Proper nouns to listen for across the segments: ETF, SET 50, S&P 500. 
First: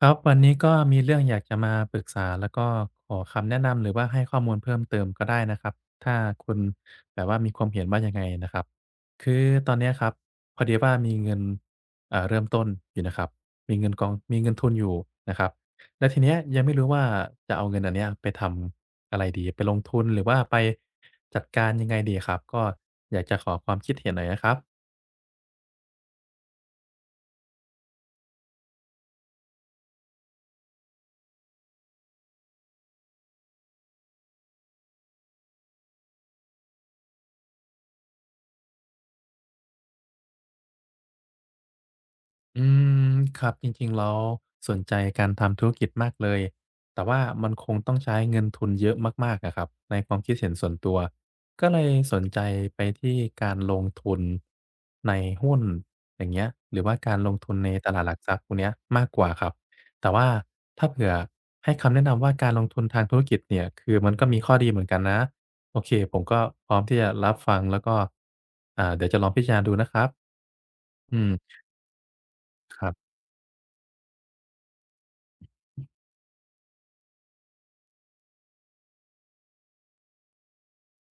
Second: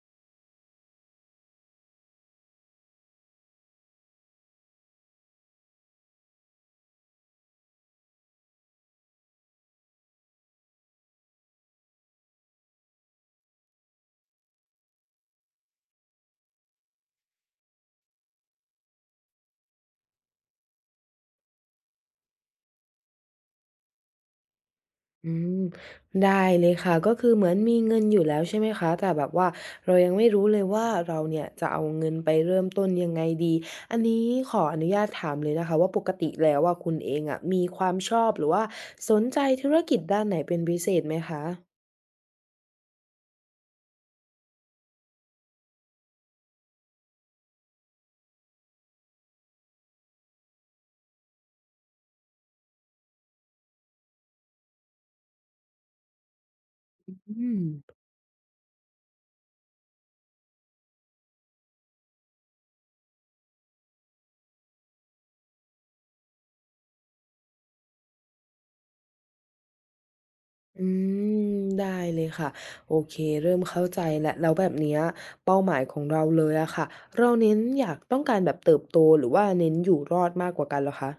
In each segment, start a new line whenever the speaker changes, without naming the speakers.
ครับวันนี้ก็มีเรื่องอยากจะมาปรึกษาแล้วก็ขอคำแนะนำหรือว่าให้ข้อมูลเพิ่มเติมก็ได้นะครับถ้าคุณแบบว่ามีความเห็นว่ายังไงนะครับคือตอนเนี้ยครับพอดีว่ามีเงินเริ่มต้นอยู่นะครับมีเงินกองมีเงินทุนอยู่นะครับแล้วทีเนี้ยยังไม่รู้ว่าจะเอาเงินอันเนี้ยไปทำอะไรดีไปลงทุนหรือว่าไปจัดการยังไงดีครับก็อยากจะขอความคิดเห็นหน่อยนะครับ
อืมได้เลยค่ะก็คือเหมือนมีเงินอยู่แล้วใช่ไหมคะแต่แบบว่าเรายังไม่รู้เลยว่าเราเนี่ยจะเอาเงินไปเริ่มต้นยังไงดีอันนี้ขออนุญาตถามเลยนะคะว่าปกติแล้วอะคุณเองอะมีความชอบหรือว่าสนใจธุรกิจด้านไหนเป็นพิเศษไหมคะ
อืมครับจริงๆแล้วสนใจการทำธุรกิจมากเลยแต่ว่ามันคงต้องใช้เงินทุนเยอะมากๆอะครับในความคิดเห็นส่วนตัวก็เลยสนใจไปที่การลงทุนในหุ้นอย่างเงี้ยหรือว่าการล
อื
งทุน
ม
ในตลาดหลักทรัพย์พวกเนี้ยมากกว่าครับแต่ว่าถ้าเผื่อให้คำแนะนำว่าการลงทุนทางธุรกิจเนี่ยคือมันก็มีข้อดีเหมือนกันนะโอเคผมก็พร้อมที่จะรับฟังแล้วก็เดี๋ยวจะลองพิจารณาดูนะครับ
อื
อืม
มได้เลยค่ะ
ครั
โอ
บ
เคเริ่มเข้าใจแล้วแล้วแบบเนี้ยเป้าหมายของเราเลยอะค่ะเราเน้นอยากต้องการแบบเติบโตหรือว่าเน้นอยู่รอดมากกว่ากันเหรอคะ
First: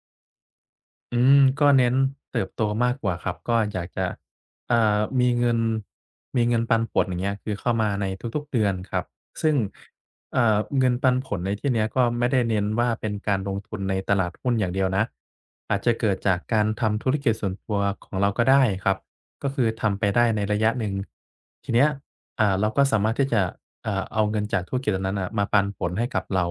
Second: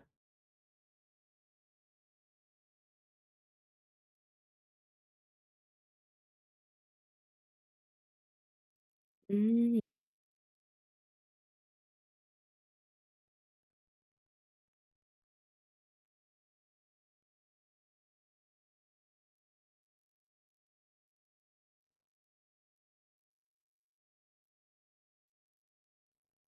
อืมก็เน้นเติบโตมากกว่าครับก็อยากจะมีเงินมีเงินปันผลอย่างเงี้ยคือเข้ามาในทุกๆเดือนครับ
อื
ซึ่ง
ม
เงินปันผลในที่เนี้ยก็ไม่ได้เน้นว่าเป็นการลงทุนในตลาดหุ้นอย่างเดียวนะอาจจะเกิดจากการทำธุรกิจส่วนตัวของเราก็ได้ครับก็คือทำไปได้ในระยะหนึ่งทีเนี้ยเราก็สามารถที่จะเอาเงินจากธุรกิจอันนั้นน่ะมาปันผลให้กับเรา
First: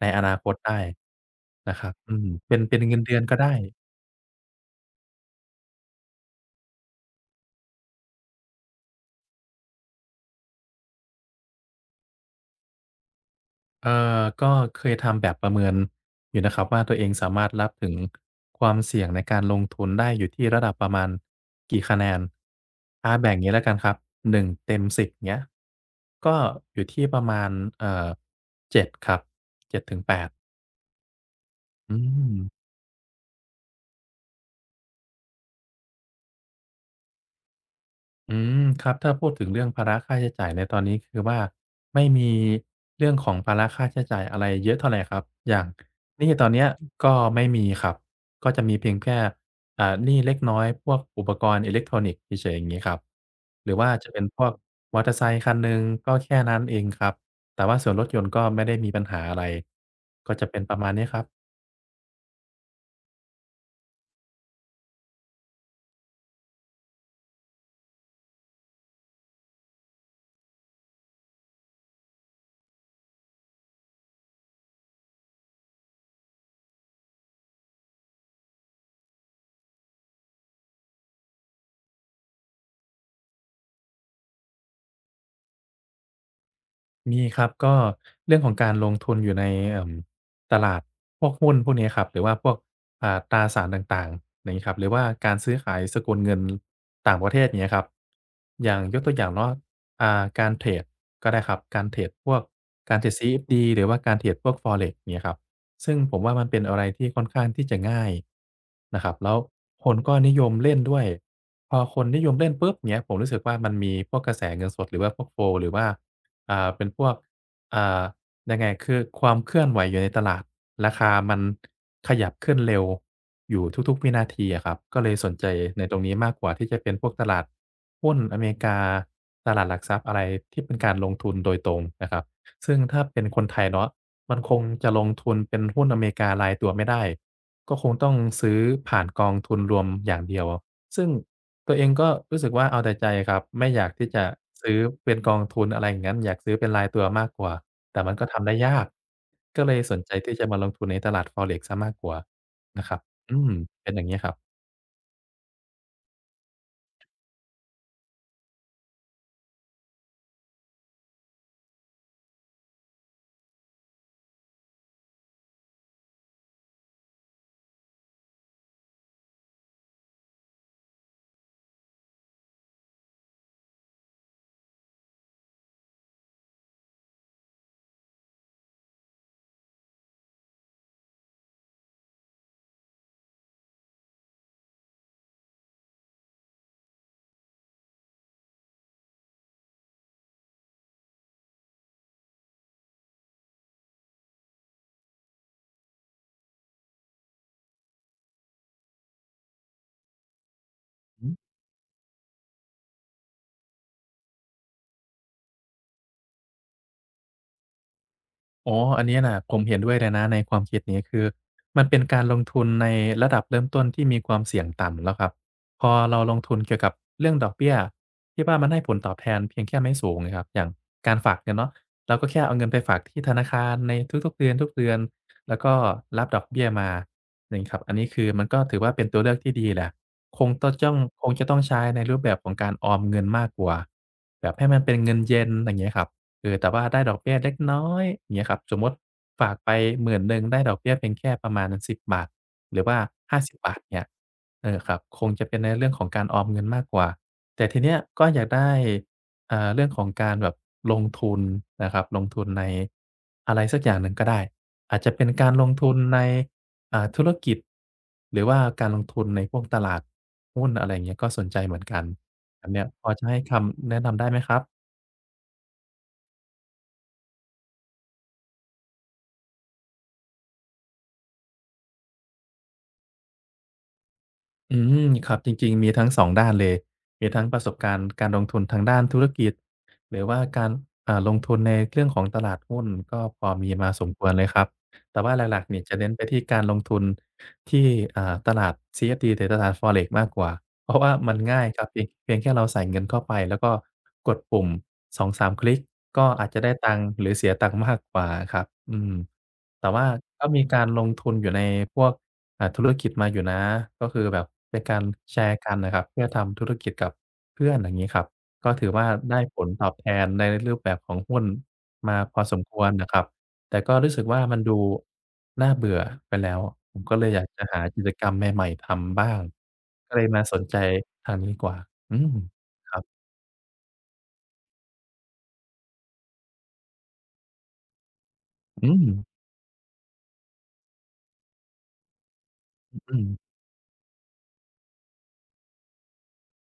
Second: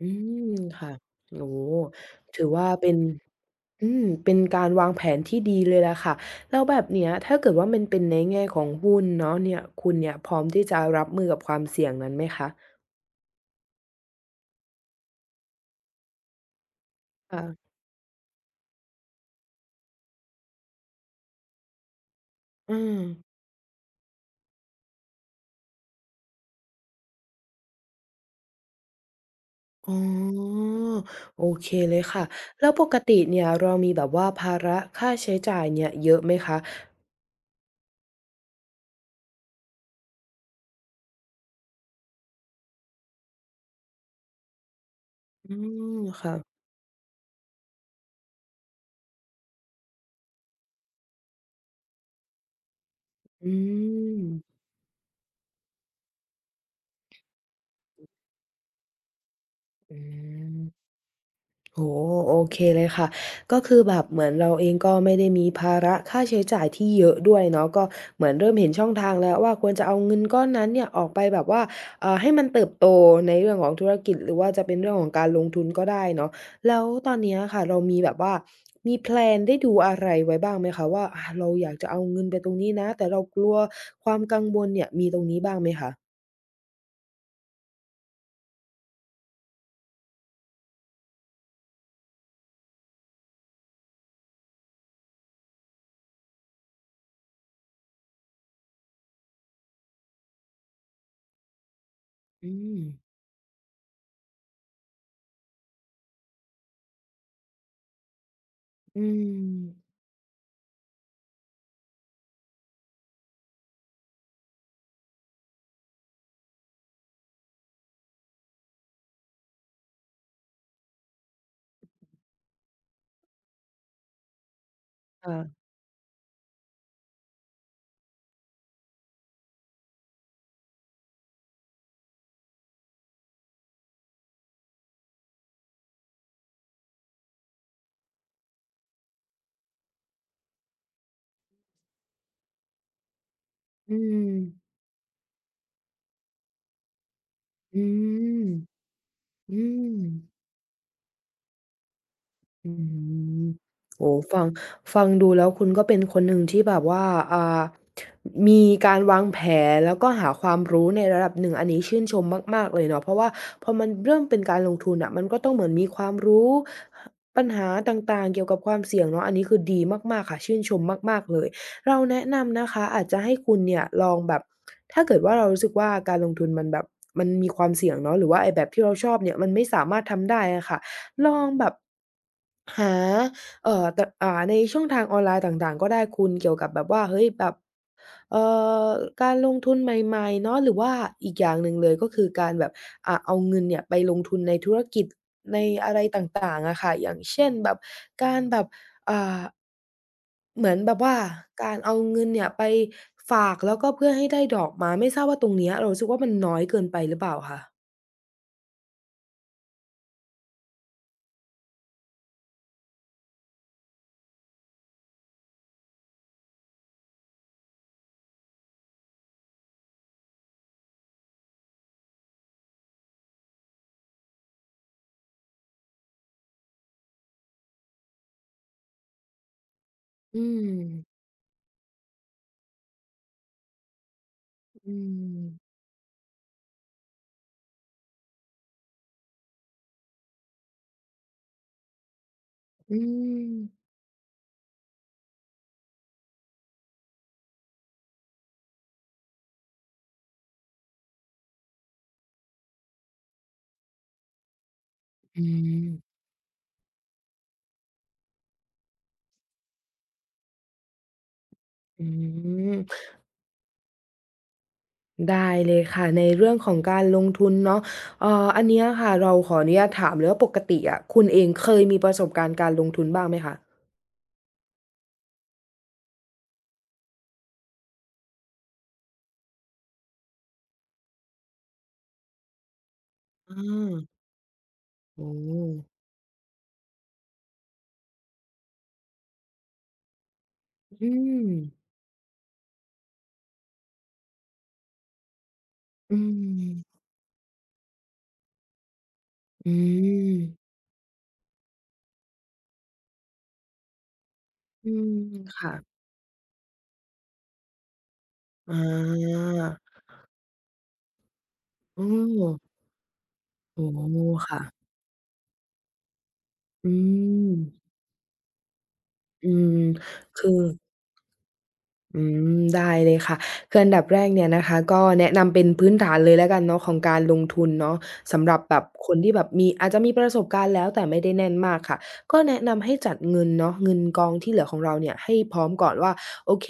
ใน
อื
อนาค
ม
ตได้
ค่ะโอ้โฮ
นะครับอืม
ถือ
เป็น
ว่า
เป็น
เป็
เงิ
น
นเดือนก็ได้
เป็นการวางแผนที่ดีเลยแหละค่ะแล้วแบบเนี้ยถ้าเกิดว่ามันเป็นในแง่ของหุ้นเนาะเนี่ยคุณเนี่ยพร้อมที่จะรับมือกับความเสี่ยงนั้นไหมคะ
เอ่ก็เคยทำแบบประเมินอยู่นะครับว่าตัวเองสามารถรับ
ค่ะ
ถึงความเสี่ยงในการลงทุนได้อยู่ที่ระดับประมาณกี่คะแนน
อืม
แบ่งงี้แล้วกันครับ1เต็ม10เงี้ยก็อยู่ที่ประมาณเอ่อ7ครับ
อ๋
7-8
อโอเค
อื
เลยค่ะ
ม
แล้วปกติเนี่ยเรามีแบบว่าภาระค่าใช้จ่ายเนี่ยเยอะไหมคะ
อืมครับถ้าพูดถึงเรื่องภาระค่าใช้จ่ายในตอนนี้คือว่าไม่มีเรื่องของภาระค่าใช้จ่ายอะไรเยอะเท่าไรครับอ
อื
ย่าง
ม
หนี้
ค่ะ
ตอนเนี้ยก็ไม่มีครับก็จะมีเพียงแค่หนี้เล็กน้อยพวกอุปกรณ์อิเล็กทรอนิกส์เฉยๆอย่างงี้ครับ
อื
หรือว่าจะเป็
ม
นพวกมอเตอร์ไซค์คันหนึ่งก็แค่นั้นเองครับแต่ว่าส่วนรถยนต์ก็ไม่ได้มีปัญหาอะไร
อื
ก็จะ
ม
เป็นประมาณนี้ครับ
โอ้โฮโอเคเลยค่ะก็คือแบบเหมือนเราเองก็ไม่ได้มีภาระค่าใช้จ่ายที่เยอะด้วยเนาะก็เหมือนเริ่มเห็นช่องทางแล้วว่าควรจะเอาเงินก้อนนั้นเนี่ยออกไปแบบว่าให้มันเติบโตในเรื่องของธุรกิจหรือว่าจะเป็นเรื่องของการลงทุนก็ได้เนาะแล้วตอนเนี้ยค่ะเรามีแบบว่ามีแพลนได้ดูอะไรไว้บ้างไหมคะว่าอาเราอยากจะเอาเงินไปตรงนี้นะแต่เรากลัวความกังวลเนี่ยมีตรงนี้บ้างไหมคะ
มีครับก็เรื่องของการลงทุนอยู่ในเอ่มตลาดพวกหุ้นพวกนี้ครับหรือว่าพวกตราสารต่างๆอย่างงี้ครับหรือว่าการซื้อขายสกุลเงินต่างประเทศอย่างเงี้ยครับอย่างยกตัวอย่างเนาะการเทรดก็ได้ครับ
อืม
การเทรด CFD หรือว่าการเทรดพวก Forex อย่างเงี้ยครับซึ่งผมว่ามันเป็นอะไรที่ค่อนข้างที่จะง่าย
อื
นะครับแล้วค
ม
นก็นิยมเล่นด้วยพอคนนิยมเล่นปุ๊บเงี้ยผมรู้สึกว่ามันมีพวกกระแสเงินสดหรือว่าพวก Flow หรือว่า เป็นพวกอ่ายังไงคือความเคลื่อนไหวอยู่ในตลาดราคามันขยับขึ้นเร็วอยู่ทุกๆวินาทีอะครับก็เลยสนใจ
ค่ะ
ในตรงนี้มากกว่าที่จะเป็นพวกตลาดหุ้นอเมริกาตลาดหลักทรัพย์อะไรที่เป็นการลงทุนโดยตรงนะครับซึ่งถ้าเป็นคนไทยเนาะมันคงจะลงทุนเป็นหุ้นอเมริการายตัวไม่ได้ก็คงต้องซื้อผ่านกองทุนรวมอย่างเดียวซึ่ง ตัวเองก็รู้สึกว่าเอาแต่ใจครับไม่อยาก
อื
ที่จะ
ม
ซื้อเป็นกองทุนอะไรอย่างงั้นอยากซื้อเป็นรายตัวมากกว่า
อื
แต่มันก็
ม
ทำได้ยาก
อื
ก็เลยสน
ม
ใจที่จะมาลงทุนในตลาด Forex เสียมากกว่า
อื
นะครับอื
ม
มเป็นอย่าง
โอ้
งี้
โฮ
ครับ
ฟังดูแล้วคุณก็เป็นคนหนึ่งที่แบบว่าอ่ามีการวางแผนแล้วก็หาความรู้ในระดับหนึ่งอันนี้ชื่นชมมากๆเลยเนาะเพราะว่าพอมันเริ่มเป็นการลงทุนน่ะมันก็ต้องเหมือนมีความรู้ปัญหาต่างๆเกี่ยวกับความเสี่ยงเนาะอันนี้คือดีมากๆค่ะชื่นชมมากๆเลยเราแนะนำนะคะอาจจะให้คุณเนี่ยลองแบบถ้าเกิดว่าเรารู้สึกว่าการลงทุนมันแบบมันมีความเสี่ยงเนาะหรือว่าไอ้แบบที่เราชอบเนี่ยมันไม่สามารถทำได้อะค่ะ ลองแบบหาเอ่อตอ่าในช่องทางออนไลน์ต่างๆก็ได้คุณเกี่ยวกับแบบว่าเฮ้ยแบบเอ่อการลงทุนใหม่ๆเนาะหรือว่าอีกอย่างหนึ่งเลยก็คือการแบบเอาเงินเนี่ยไปลงทุนในธุรกิจในอะไรต่างๆอะค่ะอย่างเช่นแบบการแบบอ่าเหมือนแบบว่าการเอาเงินเนี่ยไปฝากแล้วก็เพื่อให้ได้ดอกมาไม่ทราบว่าตรงเนี้ยเรารู้สึกว่ามันน้อยเกินไปหรือเปล่าคะ
อ๋ออันเนี้ยน่ะผมเห็นด้วยเลยนะในความคิดนี้คือมันเป็นการลงทุนในระดับเริ่มต้นที่มีความเสี่ยงต่ำแล้วครับพอเราลงทุนเกี่ยวกับเรื่องดอกเบี้ยที่ว่ามันให้ผลตอบแทนเพียงแค่ไม่สูงนะครับอย่างการฝากเงินเนาะเราก็แค่เอาเงินไปฝากที่ธนาคารในทุกๆเดือนทุกเดือนแล้วก็รับดอกเบี้ยมาอย่างงี้ครับอันนี้คือมันก็ถือว่าเป็นตัวเลือกที่ดีแหละ
อืม
คงจะต้องใช้ในรูปแบบของการออมเงินมากกว่าแบบให้มัน
อื
เป็นเงินเย็นอ
ม
ย่างเงี้ยครับ เออแต่ว่าได้ดอกเบี้ยเล็กน้อยอย่างเงี้ยครับสมมติฝากไป10,000ได้ดอกเบี้ยเพียงแค่ประมาณ10 บาทหรือ
อื
ว่า
ม
50บบาทเนี่ยเออครับคงจะเป็นในเรื่องของการออมเงินมากกว่าแต่ทีเนี้ยก็อยากได้เรื่องของการแบบลงทุนนะครับลงทุนในอะไรสักอย่างหนึ่งก็ได้อาจจะเป็น
อื
การลง
ม
ทุนในธุรกิจหรือว่าการลงทุนในพวกตลาดหุ้นอะไรอย่างเงี้ยก็สนใจเหมือนกัน
อื
แบบเนี้ยพ
ม
อจะให้คำแนะนำได้ไหมครับ
ได้เลยค่ะในเรื่องของการลงทุนเนาะเอ่ออันเนี้ยค่ะเราขออนุญาตถามเลยว่าปกติอะคุณเองเคยมีประสบการณ์การลงทุนบ้างไหมคะ
อืมครับจริงๆมีทั้งสองด้านเลยมีทั้งประสบการณ์การลงทุนทางด้านธุรกิจหรือว่าการลงทุนในเรื่องของตลาดหุ้นก็พอ
อ
มีมาสมค
า
วรเลยครับแต่
โอ้
ว่าหลักๆเนี่ยจะเน้นไปที่การลงทุนที่ตลาด CFD หรือตลาด Forex มากกว่าเพราะ
อื
ว่ามันง่ายครั
ม
บเพียงแค่เราใส่เงินเข้าไปแล้วก็กดปุ่ม2-3คลิก
อื
ก็อาจจะได้ตั
ม
งค์หรือเสียตังค์มากกว่าอะครับอืม
อื
แต่ว่า
ม
ก็มีการลงทุนอยู่ในพวกธุรกิจมาอยู่นะก็คือแบบเป็น
อื
การ
ม
แชร์กันน่ะ
ค่ะ
ครับเพื่อทำธุรกิจกับเพื่อนอย่างงี้ครับก็
อ
ถือว่าได้ผลตอบ
า
แทนในรูปแบบของหุ้น
โอ้
มาพอสมควรนะครับแต่
โอ้
ก็รู้
โฮ
สึกว่ามัน
ค่ะ
ดูน่าเบื่อไปแล้ว
อื
ผมก็เลยอยากจะหา
ม
กิจกรรมใหม่ๆทำบ้าง
อืม
ก็เลยมา
คือ
สนใจทางนี้ดีกว่าอื
อื
ม
ได้
ครั
เลย
บ
ค่ะคืออันดับแรกเนี่ยนะคะก็แนะนำเป็นพื้นฐานเลยแล้วกันเนาะของการลงทุนเนาะสำหรับแบบ
อืม
คนที่แบบมีอาจจะมีประสบการณ์แล้วแต่ไม่ได้แน่นมากค่ะก็แนะนำให้
อื
จัด
อ
เงินเนาะเงินกองที่เหลือของเราเนี่ยให้พร้อมก่อนว่าโอเค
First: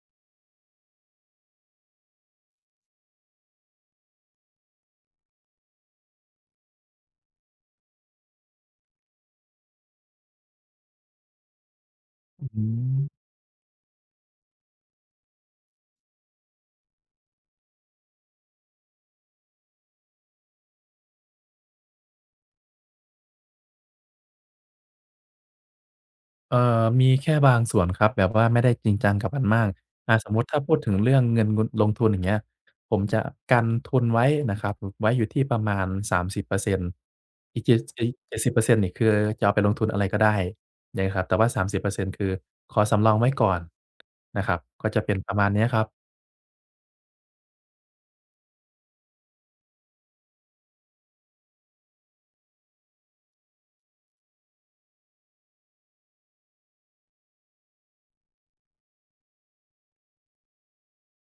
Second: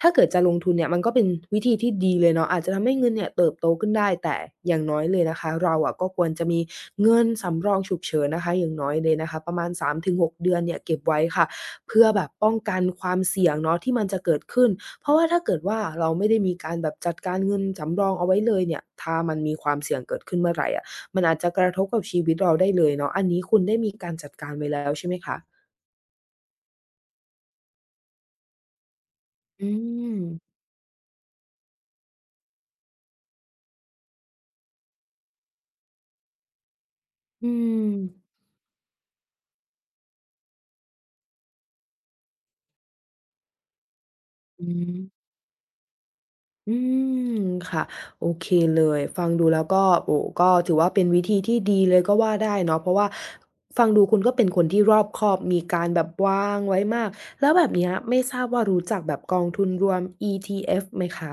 ถ้าเกิดจะลงทุนเนี่ยมันก็เป็นวิธีที่ดีเลยเนาะอาจจะทำให้เงินเนี่ยเติบโตขึ้นได้แต่อย่างน้อยเลยนะคะเราอะก็ควรจะมีเงินสำรองฉุกเฉินนะคะอย่างน้อยเลยนะคะประมาณ3-6 เดือนเนี่ยเก็บไว้ค่ะเพื่อแบบป้อง
อือ
กันความเสี่ยงเนาะที่มันจะเกิดขึ้น เพราะว่าถ้าเกิดว่าเราไม่ได้มีการแบบจัดการเงินสำรองเอาไว้เลยเนี่ยถ้ามันมีความเสี่ยงเกิดขึ้นเมื่อไหรอะมันอาจจะกระทบกับชีวิตเราได้เลยเนาะอันนี้คุณได้มีการจัดการไว้แล้วใช่ไหมคะ
เอ่อมีแค่บางส่วนครับแบบว่าไม่ได้จริงจังกับมันมา
อื
กสมมุติ
ม
ถ้าพูดถึงเรื่องเงินงุนลงทุนอย่างเงี้ยผมจะกันทุนไว้นะครับไว้อยู่ที่ประมาณ30%อร์เซ็นต์
อืม
อีกเจ็ดสิบเปอร์เซ็นต์นี่คือจะเอาไปลงทุนอะไรก็ได้นะครับแต่ว่า30%คือขอสำรองไว้ก่อนนะครับ
อื
ก็จะเป็น
ม
ประมาณเนี้ยครับ
อืมค่ะโอเคเลยฟังดูแล้วก็โอ้โฮก็ถือว่าเป็นวิธีที่ดีเลยก็ว่าได้เนาะเพราะว่าฟังดูคุณก็เป็นคนที่รอบคอบมีการแบบวางไว้มากแล้วแบบเนี้ยไม่ทราบว่ารู้จักแบบกองทุนรวม ETF ไหมคะ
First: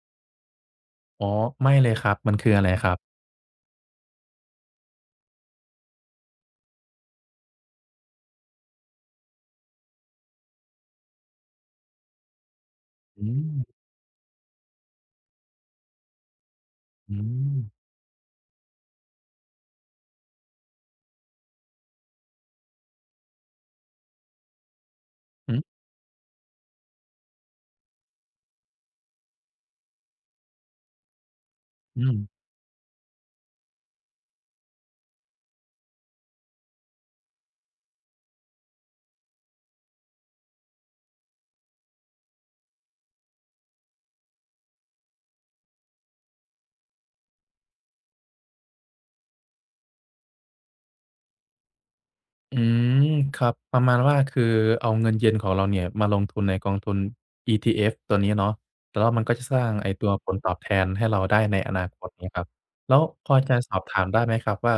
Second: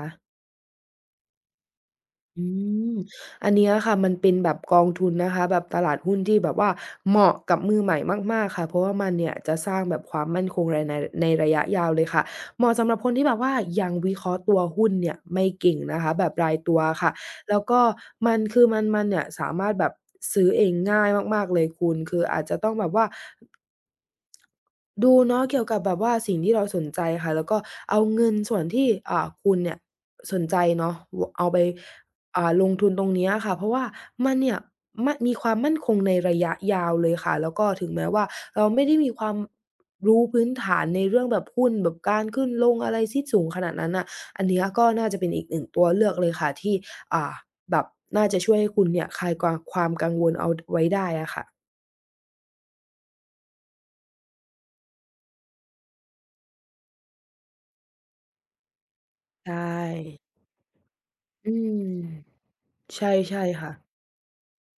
อ๋อไม่เลยครับมัน
อื
คืออะไรค
ม
รับ
อันเนี้ยค่ะมันเป็นแบบกองทุนนะคะแบบตลาดหุ้นที่แบบว่าเหมาะกับมือใหม่มากๆค่ะเพราะว่ามันเนี่ยจะสร้างแบบความมั่นคงในระยะยาวเลยค่ะเหมาะสำหรับคนที่
อื
แบบว่า
ม
ยังวิเคราะห์ตัวหุ้นเนี่ยไม่เก่งนะคะแบบรายตัวค่ะ
อืม
แล้วก็มันคือมันเนี่ยสามารถแบบซื้อเองง่ายมากๆเลยคุณคืออาจจะต้องแบบว่า ดูเนาะ
อือ
เกี่ยวกับแบบว่าสิ่งที่เราสนใจค่ะแล้วก็เอาเงินส่วนที่คุณเนี่ยสนใจเนาะเอาไป
อืม
ลงทุนตรงเนี้ยค่ะเพราะว่ามันเนี่ยมีความมั่นคงในระยะยาวเลยค่ะแล้วก็ถึงแม้ว่าเราไม่ได้มีความรู้พื้นฐานในเรื่องแบบหุ้นแบบการขึ้นลงอะไรที่สูงขนาดนั้นน่ะอันเนี้ยก็น่าจะเป็นอีกหนึ่งตัวเลือกเลยค่ะที่อ่าแบบน่าจะช่วยให้คุณเนี่ยคลายความกังวลเอาไว้ได้อะค่ะ
อืมครับประมาณว่าคือเอาเงินเย็นของเราเนี่ยมาลงทุนในกองทุน ETF ตัวนี้เนาะแล้วมันก็จะส
ใช่
ร้างไอ้ตัวผลตอบแทนให้เราได้
อื
ในอนา
ม
คตเงี้ยครับแล้ว
ใช่
พอ
ใช่
จะส
ค่ะ
อบถามได้ไหมครับว่า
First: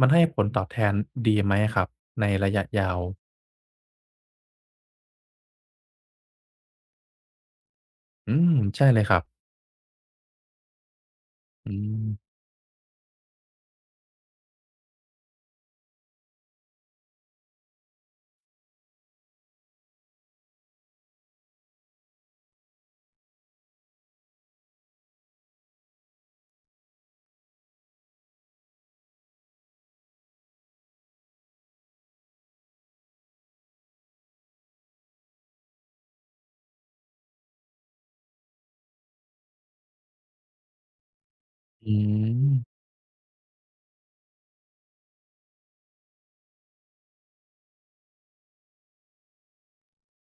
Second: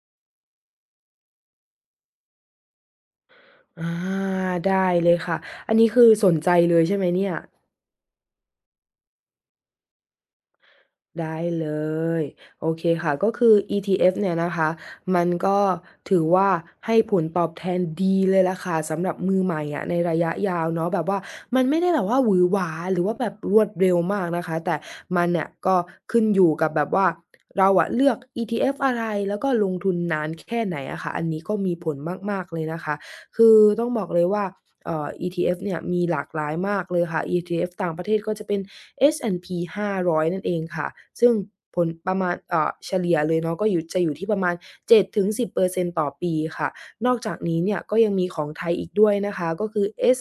มันให้ผลตอบแทนดีไหมอะครับในระยะยาว
อาได้เลยค่ะอันนี้คือสนใจเลยใช่ไหมเนี่ย
อืมใช่เลยครับ
ได้เล
อื
ย
ม
โอเคค่ะก็คือ ETF เนี่ยนะคะมันก็ถือว่าให้ผลตอบแทนดีเลยล่ะค่ะสำหรับมือใหม่อะในระยะยาวเนาะแบบว่ามันไม่ได้แบบว่าหวือหวาหรือว่าแบบรวดเร็วมากนะคะแต่มันเนี่ยก็ขึ้นอยู่กับแบบว่าเราอะเลือก ETF อะไรแล้วก็ลงทุนนานแค่ไหนอะค่ะอันนี้ก็มีผลมากๆเลยนะคะคือต้องบอกเลยว่า ETF เอฟเนี่ยมีหลากหลายมากเลยค่ะ ETF ต่างประเทศก็จะเป็น S&P 500นด์พีห้าร้อยนั่นเองค่ะซึ่งผล
อื
ประมาณ
ม
เฉลี่ยเลยเนาะก็จะอยู่ที่ประมาณ7-10%ต่อปีค่ะนอกจากนี้เนี่ยก็ยังมีของไทยอีกด้วยนะคะก็คือ SET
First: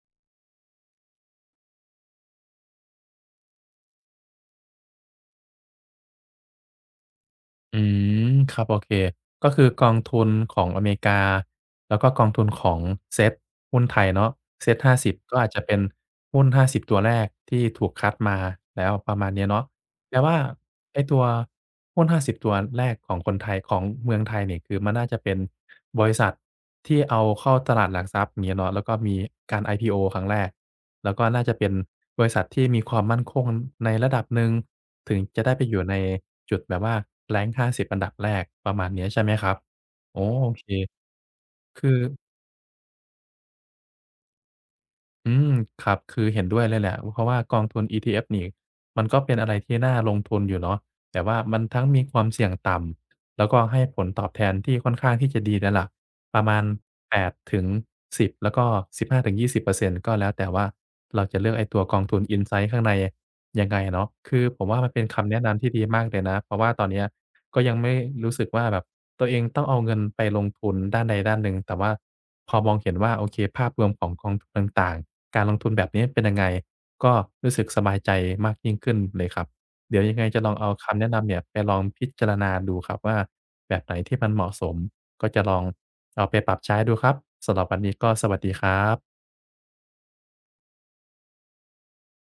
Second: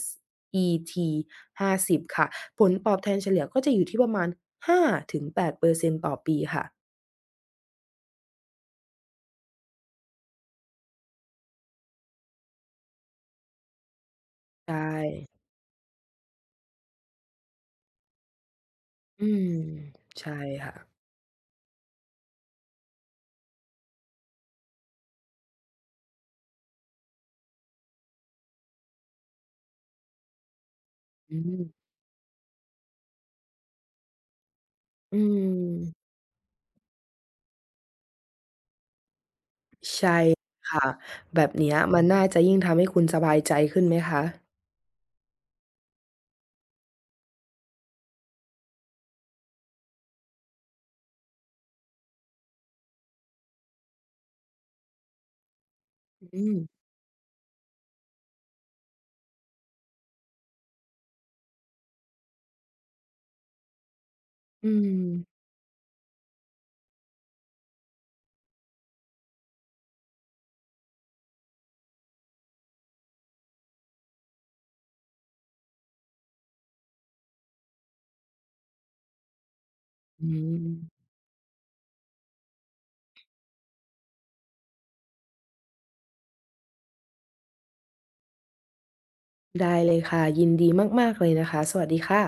50ค่ะผลตอบแทนเฉลี่ยก็จะอยู่ที่ประมาณ5-8%ต่อปีค่ะ
อืมครับโอเคก็คือกองทุนของอเมริกา แล้วก็กองทุนของเซ็ตหุ้นไทยเนาะเซ็ต
ใช่
50ก็อาจจะเป็นหุ้น50ตัวแรกที่ถูกคัดมาแล้วประ
อื
มาณเนี้ย
ม
เนาะแต่
ใช่
ว่า
ค่ะ
ไอ้ตัวหุ้น50ตัวแรกของคนไทยของเมืองไทยเนี่ยคือมันน่าจะเป็นบริษัทที่เอาเข้าตลาดหลักทรัพย์อย่างเงี้ยเนาะแล้วก็มีการ IPO ครั้งแรก แล้วก็
อื
น่าจะ
ม
เป็นบริษัทที่มีความมั่นคงในระดับหนึ่งถึ
อื
งจะได้ไปอยู่ใน
ม
จุดแบบว่า rank 50 อันดับแรกประมาณเนี้ยใช่ไหมครับอ๋อโอเค
ค่ะแบบเนี้ย
คือ
มันน่าจะยิ่งทำให้คุณสบายใจขึ้นไหมคะ
อืมครับคือเห็นด้วยเลยแหละเพราะว่ากองทุน ETF นี่มันก็เป็นอะไรที่น่าลงทุนอยู่เนาะแต่ว่ามันทั้งมีความเสี่ยงต่ำแล้วก็ให้ผลตอบแทนที่ค่อนข้างที่จะดีเลยล่ะประ
อื
มา
ม
ณ8ถึง10แล้วก็15-20%ก็แล้วแต่ว่าเราจะเลือกไอ้ตัวกองทุน Insight ข้างในยังไงเนาะคือผม
อื
ว่ามั
ม
นเป็นคำแนะนำที่ดีมากเลยนะเพราะว่าตอนเนี้ย ก็ยังไม่รู้สึกว่าแบบตัวเองต้องเอาเงินไปลงทุนด้านใดด้านหนึ่งแต่ว่าพอมองเห็นว่าโอเคภาพรวมของกองทุนต่างๆการลงทุนแบบนี้เป็นยังไงก็รู้สึกสบายใจมากยิ่งขึ้นเลยครับเดี๋ยวยังไง
อื
จะลอง
ม
เอาคำแนะนำเนี่ยไปลองพิจารณาดูครับว่าแบบไหนที่มันเหมาะสมก็จะลองเอาไปปรับใช้ดูครับสำหรับวันนี้ก็สวัสดีครับ
ได้เลยค่ะยินดีมากๆเลยนะคะสวัสดีค่ะ